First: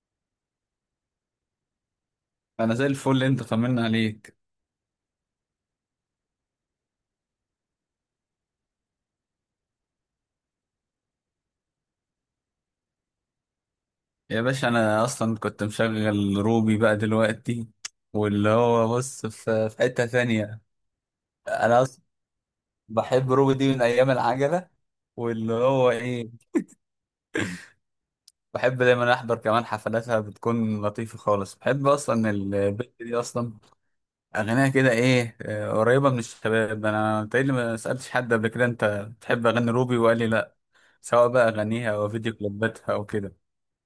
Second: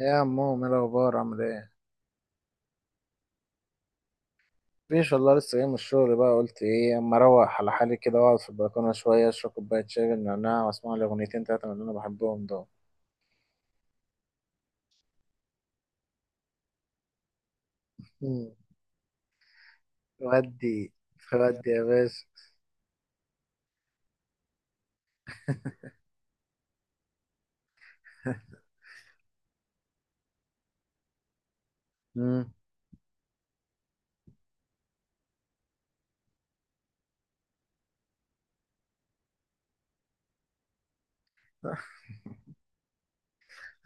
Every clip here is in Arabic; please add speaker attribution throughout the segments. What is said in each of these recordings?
Speaker 1: إيه يا عمو؟ ايه الاخبار؟ عامل ايه؟
Speaker 2: انا زي الفل اللي انت طمنا عليك.
Speaker 1: مفيش والله، لسه جاي من الشغل، بقى قلت ايه اما اروح على حالي كده واقعد في البلكونه شويه اشرب كوبايه شاي بالنعناع واسمع لي اغنيتين تلاته من اللي انا بحبهم دول.
Speaker 2: يا باشا انا اصلا كنت مشغل روبي بقى دلوقتي،
Speaker 1: مم.
Speaker 2: واللي هو بص في حتة ثانية.
Speaker 1: ودي ودي يا
Speaker 2: انا اصلا
Speaker 1: باشا.
Speaker 2: بحب روبي دي من ايام العجلة، واللي هو ايه، بحب دايما احضر كمان حفلاتها، بتكون لطيفة خالص، بحب اصلا
Speaker 1: مم.
Speaker 2: البنت دي اصلا. اغانيها كده ايه قريبة من الشباب. انا تقريبا ما سألتش حد قبل كده انت بتحب اغاني روبي وقال لي لا. سواء بقى اغانيها او فيديو كليباتها او كده.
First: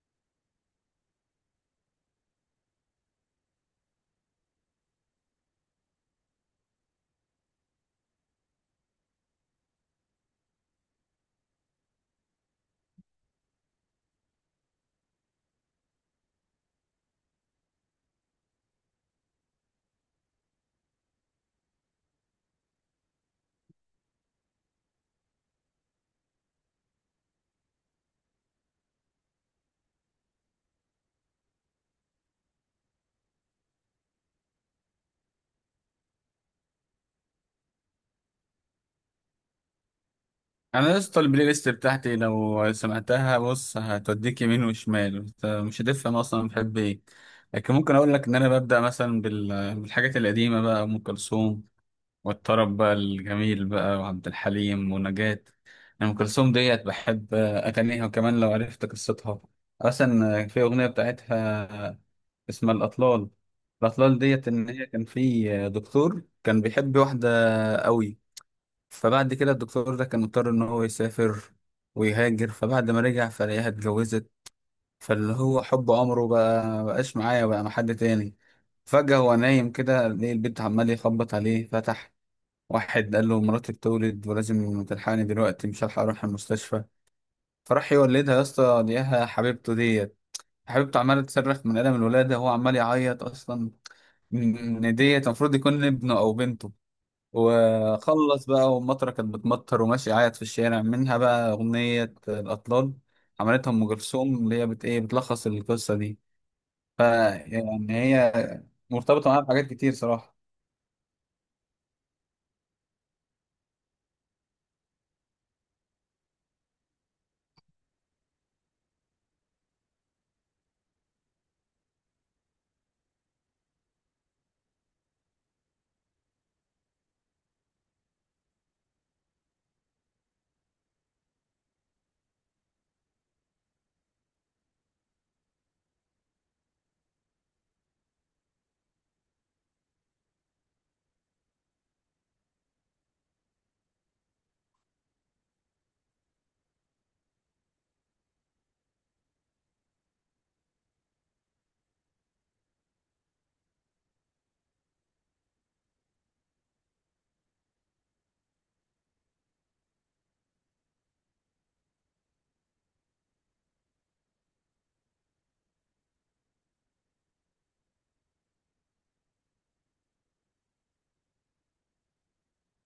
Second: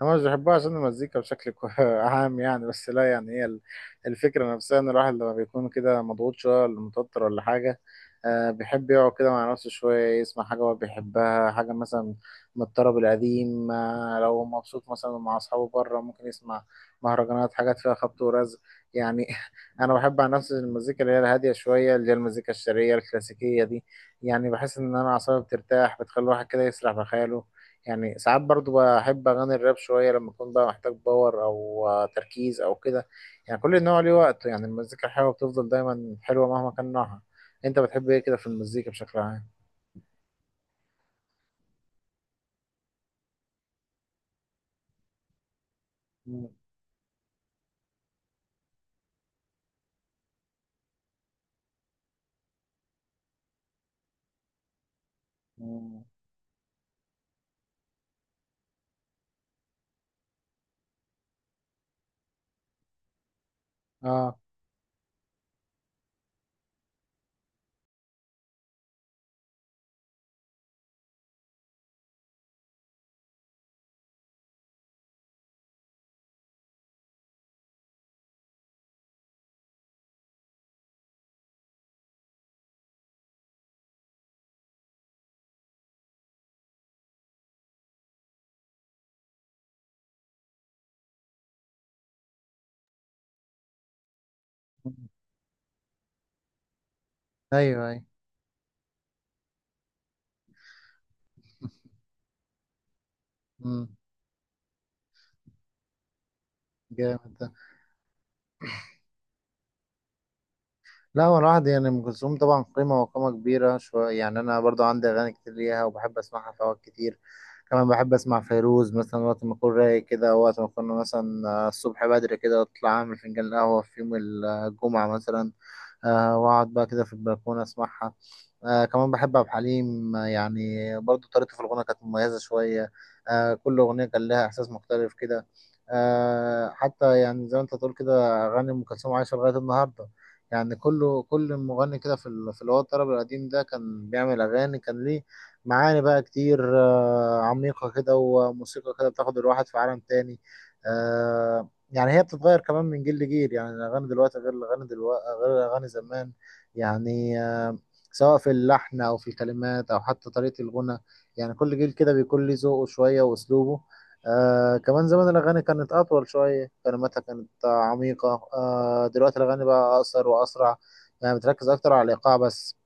Speaker 1: هما مش بيحبوها عشان المزيكا بشكل عام يعني، بس لا يعني هي الفكرة نفسها، إن الواحد لما بيكون كده مضغوط شوية ولا متوتر ولا حاجة. بيحب يقعد كده مع نفسه شوية يسمع حاجة هو بيحبها، حاجة مثلا من الطرب القديم. لو مبسوط مثلا مع أصحابه بره ممكن يسمع مهرجانات، حاجات فيها خبط ورزق يعني. أنا بحب عن نفسي المزيكا اللي هي الهادية شوية، اللي هي المزيكا الشرقية الكلاسيكية دي. يعني بحس إن أنا أعصابي بترتاح، بتخلي الواحد كده يسرح بخياله. يعني ساعات برضو بحب اغاني الراب شويه لما اكون بقى محتاج باور او تركيز او كده. يعني كل نوع ليه وقته، يعني المزيكا الحلوه بتفضل دايما حلوه مهما كان نوعها. انت بتحب ايه كده في المزيكا بشكل عام؟
Speaker 2: انا يا اسطى البلاي ليست بتاعتي لو سمعتها بص هتوديك يمين وشمال، انت مش هتفهم
Speaker 1: مم.
Speaker 2: اصلا بحب ايه. لكن ممكن اقول لك ان انا ببدا مثلا بالحاجات القديمه، بقى ام كلثوم والطرب بقى الجميل بقى، وعبد الحليم ونجاة.
Speaker 1: مم.
Speaker 2: أنا ام كلثوم ديت بحب اغانيها، وكمان لو عرفت قصتها. اصلا في اغنيه بتاعتها اسمها الاطلال. الاطلال
Speaker 1: اه.
Speaker 2: ديت ان هي كان في دكتور كان بيحب واحده قوي، فبعد كده الدكتور ده كان مضطر ان هو يسافر ويهاجر، فبعد ما رجع فلاقيها اتجوزت. فاللي هو حب عمره بقى مبقاش معايا، بقى مع حد تاني. فجأة هو نايم كده لقي البيت عمال يخبط عليه، فتح، واحد قال له مراتي بتولد ولازم تلحقني دلوقتي، مش هلحق اروح المستشفى. فراح يولدها يا اسطى، لقاها حبيبته ديت. حبيبته عمالة تصرخ من ألم الولادة وهو عمال يعيط أصلا،
Speaker 1: مم.
Speaker 2: إن ديت المفروض يكون ابنه أو بنته.
Speaker 1: ايوه، ايوه.
Speaker 2: وخلص بقى، والمطره كانت بتمطر وماشي قاعد في الشارع، منها بقى اغنيه الاطلال. عملتها
Speaker 1: مم.
Speaker 2: ام كلثوم، اللي هي بت ايه، بتلخص القصه دي. ف
Speaker 1: جامد ده.
Speaker 2: يعني هي مرتبطه معاها بحاجات كتير صراحه.
Speaker 1: لا هو الواحد يعني ام كلثوم طبعا قيمه وقامه كبيره شويه، يعني انا برضو عندي اغاني كتير ليها وبحب اسمعها في اوقات كتير. كمان بحب اسمع فيروز مثلا وقت ما اكون رايق كده، وقت ما اكون مثلا الصبح بدري كده اطلع اعمل فنجان قهوه في يوم الجمعه مثلا. واقعد بقى كده في البلكونه اسمعها. آه كمان بحب عبد الحليم، يعني برضو طريقته في الغنى كانت مميزه شويه. آه كل اغنيه كان لها احساس مختلف كده. آه حتى يعني زي ما انت تقول كده، اغاني ام كلثوم عايشه لغايه النهارده. يعني كله، كل مغني كده في في اللي هو الطرب القديم ده كان بيعمل اغاني كان ليه معاني بقى كتير، آه عميقه كده، وموسيقى كده بتاخد الواحد في عالم تاني. آه يعني هي بتتغير كمان من جيل لجيل. يعني الأغاني دلوقتي غير الأغاني زمان، يعني سواء في اللحن أو في الكلمات أو حتى طريقة الغنى. يعني كل جيل كده بيكون ليه ذوقه شوية وأسلوبه. آه كمان زمان الأغاني كانت أطول شوية، كلماتها كانت عميقة، آه دلوقتي الأغاني بقى أقصر وأسرع، يعني بتركز أكتر على الإيقاع بس.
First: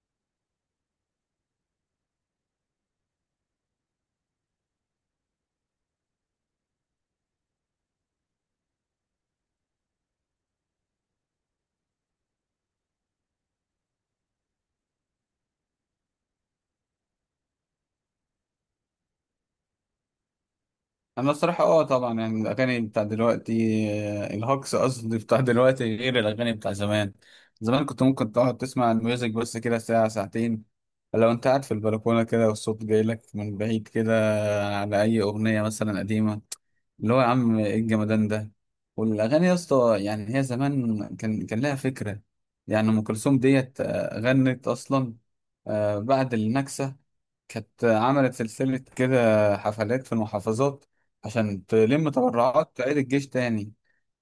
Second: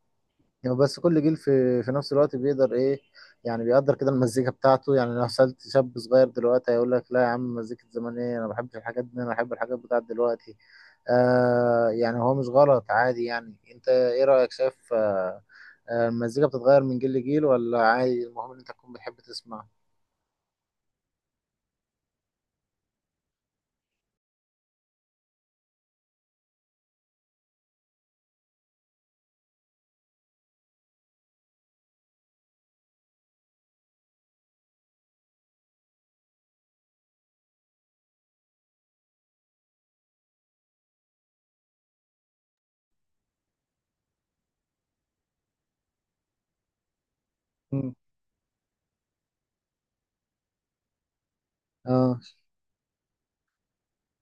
Speaker 1: يعني بس كل جيل في نفس الوقت بيقدر ايه يعني، بيقدر كده المزيكا بتاعته. يعني لو سألت شاب صغير دلوقتي هيقول لك لا يا عم، مزيكة زمان ايه؟ انا ما بحبش الحاجات دي، انا بحب الحاجات بتاعت دلوقتي. آه يعني هو مش غلط، عادي. يعني انت ايه رأيك؟ شايف آه المزيكا بتتغير من جيل لجيل ولا عادي؟ المهم ان انت تكون بتحب تسمع.
Speaker 2: انا الصراحه اه طبعا، يعني الاغاني بتاع دلوقتي، الهوكس قصدي بتاع دلوقتي غير الاغاني بتاع زمان. زمان كنت ممكن تقعد تسمع الميوزك بس كده ساعه ساعتين. لو انت قاعد في البلكونه كده والصوت جاي لك من بعيد كده على اي اغنيه مثلا قديمه، اللي هو يا عم ايه الجمدان ده. والاغاني يا اسطى يعني هي زمان كان لها فكره. يعني ام كلثوم ديت غنت اصلا بعد النكسه، كانت
Speaker 1: مم.
Speaker 2: عملت سلسلة كده حفلات في المحافظات عشان تلم
Speaker 1: اه.
Speaker 2: تبرعات تعيد الجيش تاني.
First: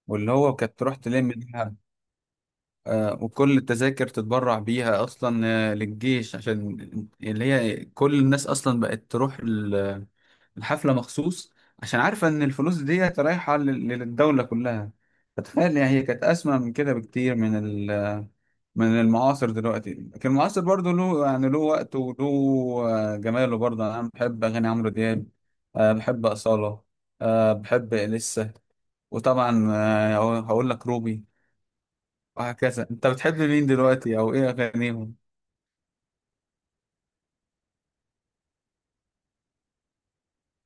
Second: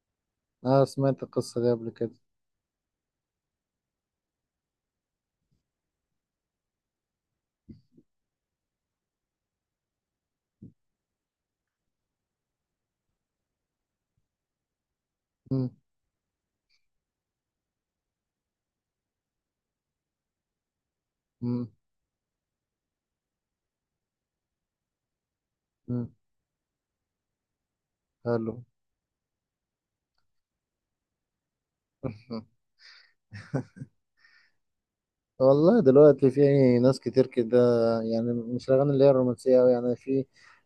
Speaker 2: واللي هو كانت
Speaker 1: اه
Speaker 2: تروح
Speaker 1: سمعت
Speaker 2: تلم
Speaker 1: القصة دي
Speaker 2: بيها
Speaker 1: قبل كده.
Speaker 2: وكل التذاكر تتبرع بيها اصلا للجيش، عشان اللي هي كل الناس اصلا بقت تروح الحفلة مخصوص، عشان عارفة ان الفلوس دي رايحة للدولة كلها.
Speaker 1: مم.
Speaker 2: فتخيل يعني هي كانت اسمى من كده بكتير من ال، من المعاصر دلوقتي. لكن المعاصر برضه له يعني له
Speaker 1: مم.
Speaker 2: وقته وله جماله برضه. انا بحب اغاني عمرو دياب،
Speaker 1: مم.
Speaker 2: بحب أصالة، بحب لسه،
Speaker 1: حلو.
Speaker 2: وطبعا هقول لك روبي، وهكذا. انت بتحب مين دلوقتي او ايه اغانيهم؟
Speaker 1: والله دلوقتي في ناس كتير كده، يعني مش الأغاني اللي هي الرومانسية أوي يعني. في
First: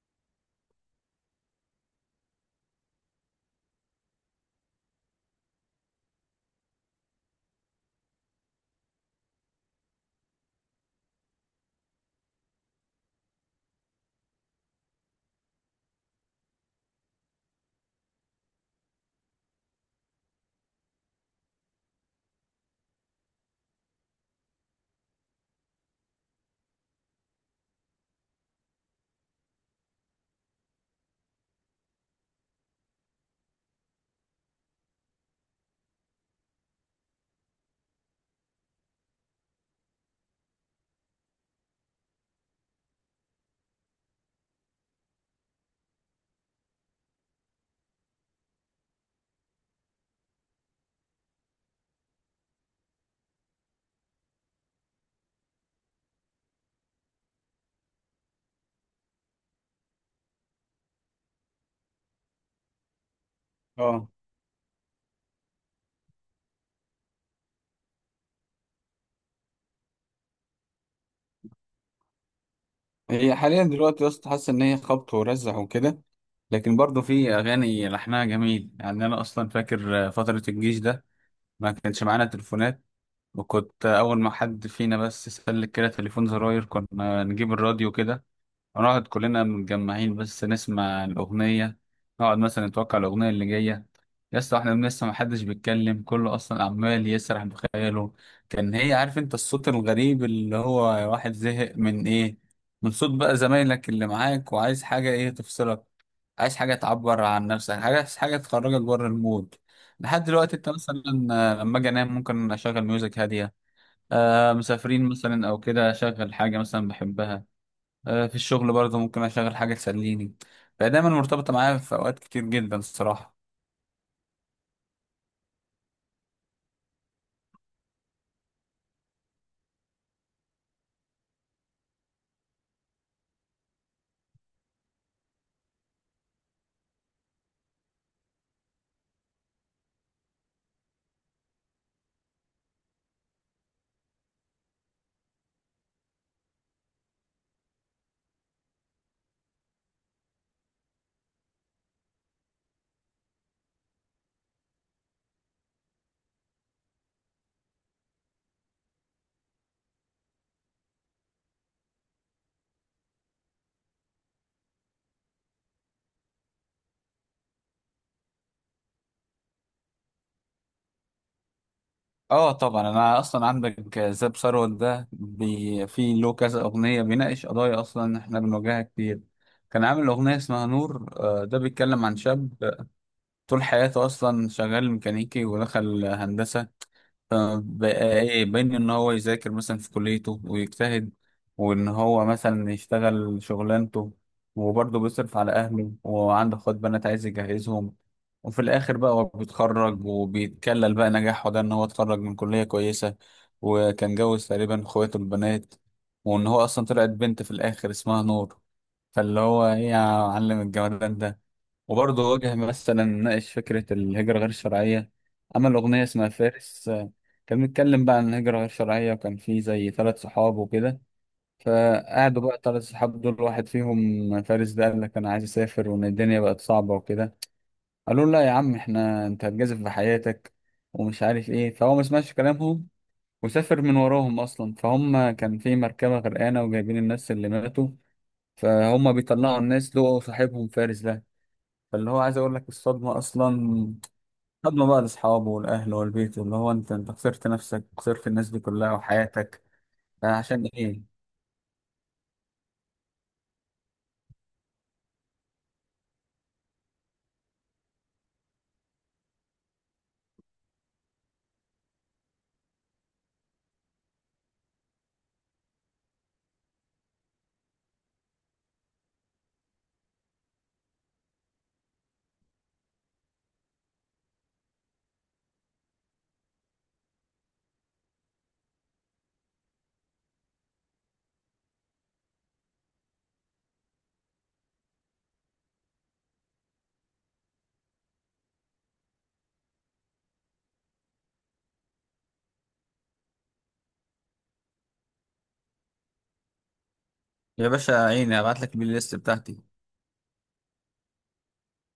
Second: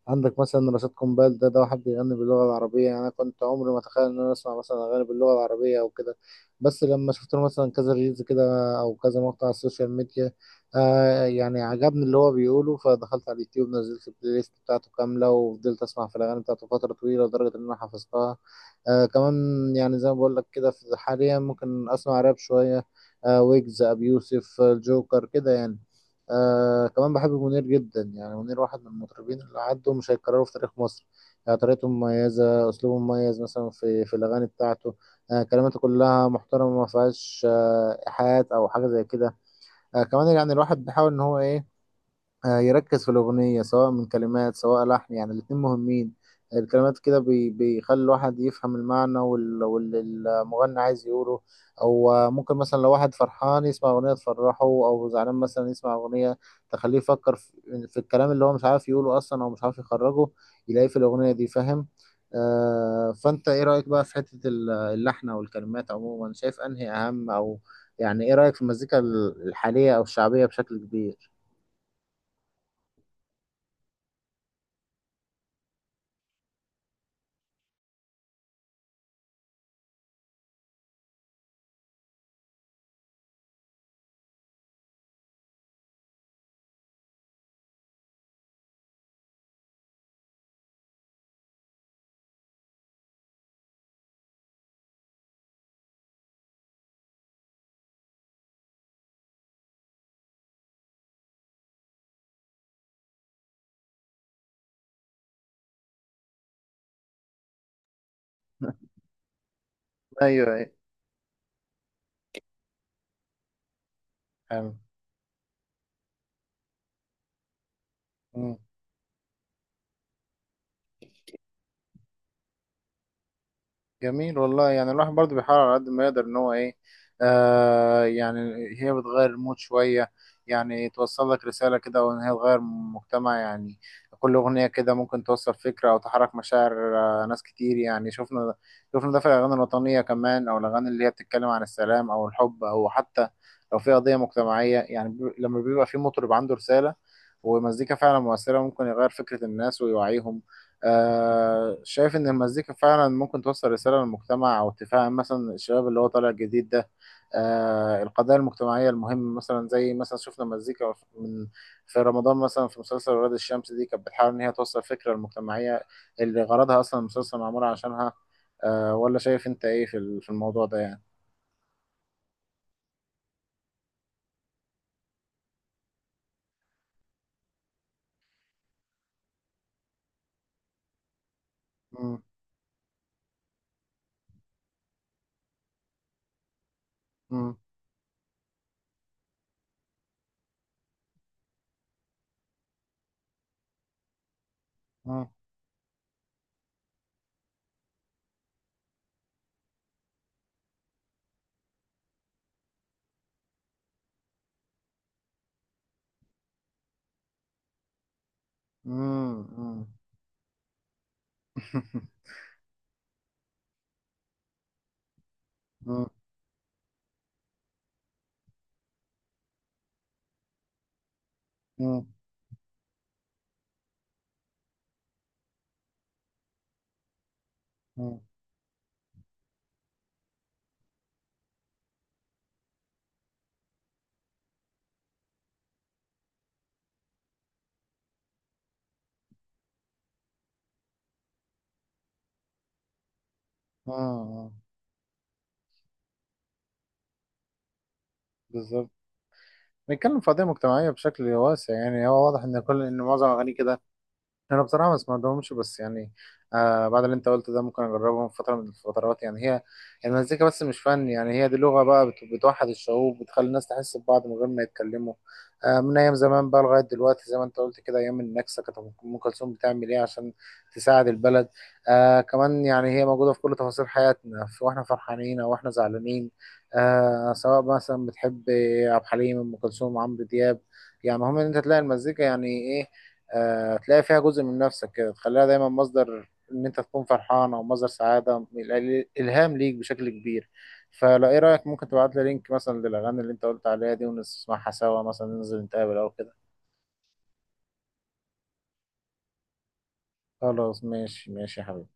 Speaker 1: عندك مثلا رشاد قنبال، ده واحد بيغني باللغة العربية. يعني أنا كنت عمري ما أتخيل إن أنا أسمع مثلا أغاني باللغة العربية أو كده، بس لما شفت له مثلا كذا ريلز كده، أو كذا مقطع على السوشيال ميديا، آه يعني عجبني اللي هو بيقوله، فدخلت على اليوتيوب نزلت البلاي ليست بتاعته كاملة وفضلت أسمع في الأغاني بتاعته فترة طويلة لدرجة إن أنا حفظتها. آه كمان يعني زي ما بقول لك كده، حاليا ممكن أسمع راب شوية، آه ويجز، ابي يوسف، الجوكر كده يعني. آه كمان بحب منير جدا، يعني منير واحد من المطربين اللي عدوا، مش هيتكرروا في تاريخ مصر. يعني طريقته مميزة، أسلوبه مميز مثلا في الأغاني بتاعته. آه كلماته كلها محترمة، ما فيهاش آه إيحاءات أو حاجة زي كده. آه كمان يعني الواحد بيحاول إن هو إيه، يركز في الأغنية سواء من كلمات سواء لحن، يعني الاتنين مهمين. الكلمات كده بيخلي الواحد يفهم المعنى واللي المغني عايز يقوله. أو ممكن مثلا لو واحد فرحان يسمع أغنية تفرحه، أو زعلان مثلا يسمع أغنية تخليه يفكر في الكلام اللي هو مش عارف يقوله أصلا، أو مش عارف يخرجه يلاقيه في الأغنية دي، فاهم؟ آه فأنت إيه رأيك بقى
Speaker 2: اه،
Speaker 1: في حتة اللحن أو الكلمات عموما؟ شايف أنهي أهم؟ أو يعني إيه رأيك في المزيكا الحالية أو الشعبية بشكل كبير؟
Speaker 2: هي حاليا دلوقتي يا اسطى حاسس ان هي خبط ورزع وكده، لكن برضه في اغاني لحنها جميل. يعني انا اصلا فاكر فتره الجيش ده ما كانش معانا تليفونات، وكنت اول ما حد فينا بس سلك كده تليفون زراير كنا نجيب الراديو كده، نقعد كلنا متجمعين بس نسمع الأغنية، نقعد مثلا نتوقع الأغنية اللي جاية. يا اسطى احنا لسه محدش بيتكلم، كله أصلا عمال يسرح بخياله. كان هي عارف انت الصوت الغريب اللي هو واحد زهق من ايه، من صوت بقى زمايلك اللي معاك، وعايز حاجة ايه تفصلك، عايز حاجة تعبر عن نفسك حاجة، عايز حاجة تخرجك بره المود. لحد دلوقتي
Speaker 1: ايوه.
Speaker 2: انت مثلا لما اجي انام ممكن اشغل ميوزك هادية، آه
Speaker 1: حلو.
Speaker 2: مسافرين مثلا او كده اشغل حاجة مثلا بحبها، في
Speaker 1: مم.
Speaker 2: الشغل برضه ممكن اشغل حاجه تسليني. فهي دايما مرتبطه معايا في اوقات كتير جدا الصراحه.
Speaker 1: جميل والله، يعني الواحد برضه بيحاول على قد ما يقدر ان هو ايه، آه يعني هي بتغير المود شوية، يعني توصل لك رسالة كده، وان هي تغير مجتمع يعني. كل أغنية كده ممكن توصل فكرة أو تحرك مشاعر. آه ناس كتير، يعني شفنا ده في الأغاني الوطنية كمان، أو الأغاني اللي هي بتتكلم عن السلام أو الحب، أو حتى لو في قضية مجتمعية، يعني لما بيبقى في مطرب عنده رسالة ومزيكا فعلا مؤثرة ممكن يغير فكرة الناس ويوعيهم. آه شايف إن المزيكا فعلا ممكن توصل رسالة للمجتمع أو تفهم مثلا الشباب اللي هو طالع جديد ده، آه القضايا المجتمعية المهمة مثلا؟ زي مثلا شفنا مزيكا من، في رمضان مثلا في مسلسل ولاد الشمس دي، كانت بتحاول إن هي توصل فكرة المجتمعية اللي غرضها أصلا المسلسل معمول عشانها. آه ولا شايف أنت إيه في في الموضوع ده يعني؟
Speaker 2: اه طبعا، انا اصلا عندك زاب ثروت ده بي في له كذا اغنيه بيناقش قضايا اصلا احنا بنواجهها كتير. كان عامل اغنيه اسمها نور ده بيتكلم عن
Speaker 1: مم،
Speaker 2: شاب طول حياته اصلا شغال ميكانيكي ودخل هندسه.
Speaker 1: مم،
Speaker 2: بقى ايه بين ان هو يذاكر مثلا في كليته ويجتهد، وان هو مثلا يشتغل شغلانته، وبرضه
Speaker 1: مم،
Speaker 2: بيصرف على اهله وعنده اخوات بنات عايز يجهزهم. وفي الاخر بقى هو بيتخرج وبيتكلل بقى نجاحه ده ان هو اتخرج من كلية كويسة، وكان جوز تقريبا اخواته البنات، وان هو اصلا طلعت بنت في الاخر اسمها نور.
Speaker 1: مم،
Speaker 2: فاللي هو ايه
Speaker 1: مم.
Speaker 2: يا معلم الجمدان ده. وبرضه واجه مثلا، ناقش فكرة الهجرة غير الشرعية، عمل أغنية
Speaker 1: مم.
Speaker 2: اسمها فارس كان بيتكلم بقى عن الهجرة غير شرعية، وكان فيه زي ثلاث صحاب وكده.
Speaker 1: مم.
Speaker 2: فقعدوا بقى ثلاث صحاب دول، واحد فيهم فارس ده قال لك أنا عايز أسافر وإن الدنيا بقت صعبة وكده.
Speaker 1: مم.
Speaker 2: قالوا له لا يا عم إحنا، أنت هتجازف بحياتك ومش عارف إيه. فهو ما سمعش كلامهم، وسافر من وراهم أصلا. فهم كان في مركبة غرقانة وجايبين الناس اللي ماتوا، فهم بيطلعوا الناس لقوا صاحبهم فارس ده. فاللي هو عايز اقول لك الصدمه اصلا،
Speaker 1: مم.
Speaker 2: صدمه بقى لاصحابه والاهل والبيت، اللي هو انت، انت خسرت نفسك، خسرت الناس دي
Speaker 1: بالظبط.
Speaker 2: كلها وحياتك
Speaker 1: بيتكلم في قضية
Speaker 2: عشان
Speaker 1: مجتمعية
Speaker 2: ايه.
Speaker 1: بشكل واسع، يعني هو واضح ان معظم اغانيه كده. انا بصراحه ما سمعتهمش، بس يعني آه بعد اللي انت قلته ده ممكن اجربهم في فتره من الفترات. يعني هي المزيكا بس مش فن، يعني هي دي لغه بقى بتوحد الشعوب، بتخلي الناس تحس ببعض من غير ما يتكلموا. آه من ايام زمان بقى لغايه دلوقتي، زي ما انت قلت كده، ايام النكسه كانت ام كلثوم بتعمل ايه عشان تساعد البلد. آه كمان يعني هي موجوده في كل تفاصيل حياتنا، في واحنا فرحانين او واحنا زعلانين. آه سواء مثلا بتحب عبد الحليم، ام كلثوم، عمرو دياب، يعني مهم ان انت تلاقي المزيكا يعني ايه، تلاقي فيها جزء من نفسك كده، تخليها دايما مصدر ان انت تكون فرحان، او مصدر سعاده الهام ليك بشكل كبير. فلا ايه رايك ممكن تبعت لي لينك مثلا للاغاني اللي انت قلت عليها دي ونسمعها سوا؟ مثلا ننزل نتقابل او كده.
Speaker 2: يا باشا عيني، ابعت لك البلاي ليست بتاعتي.
Speaker 1: خلاص ماشي، ماشي يا حبيبي.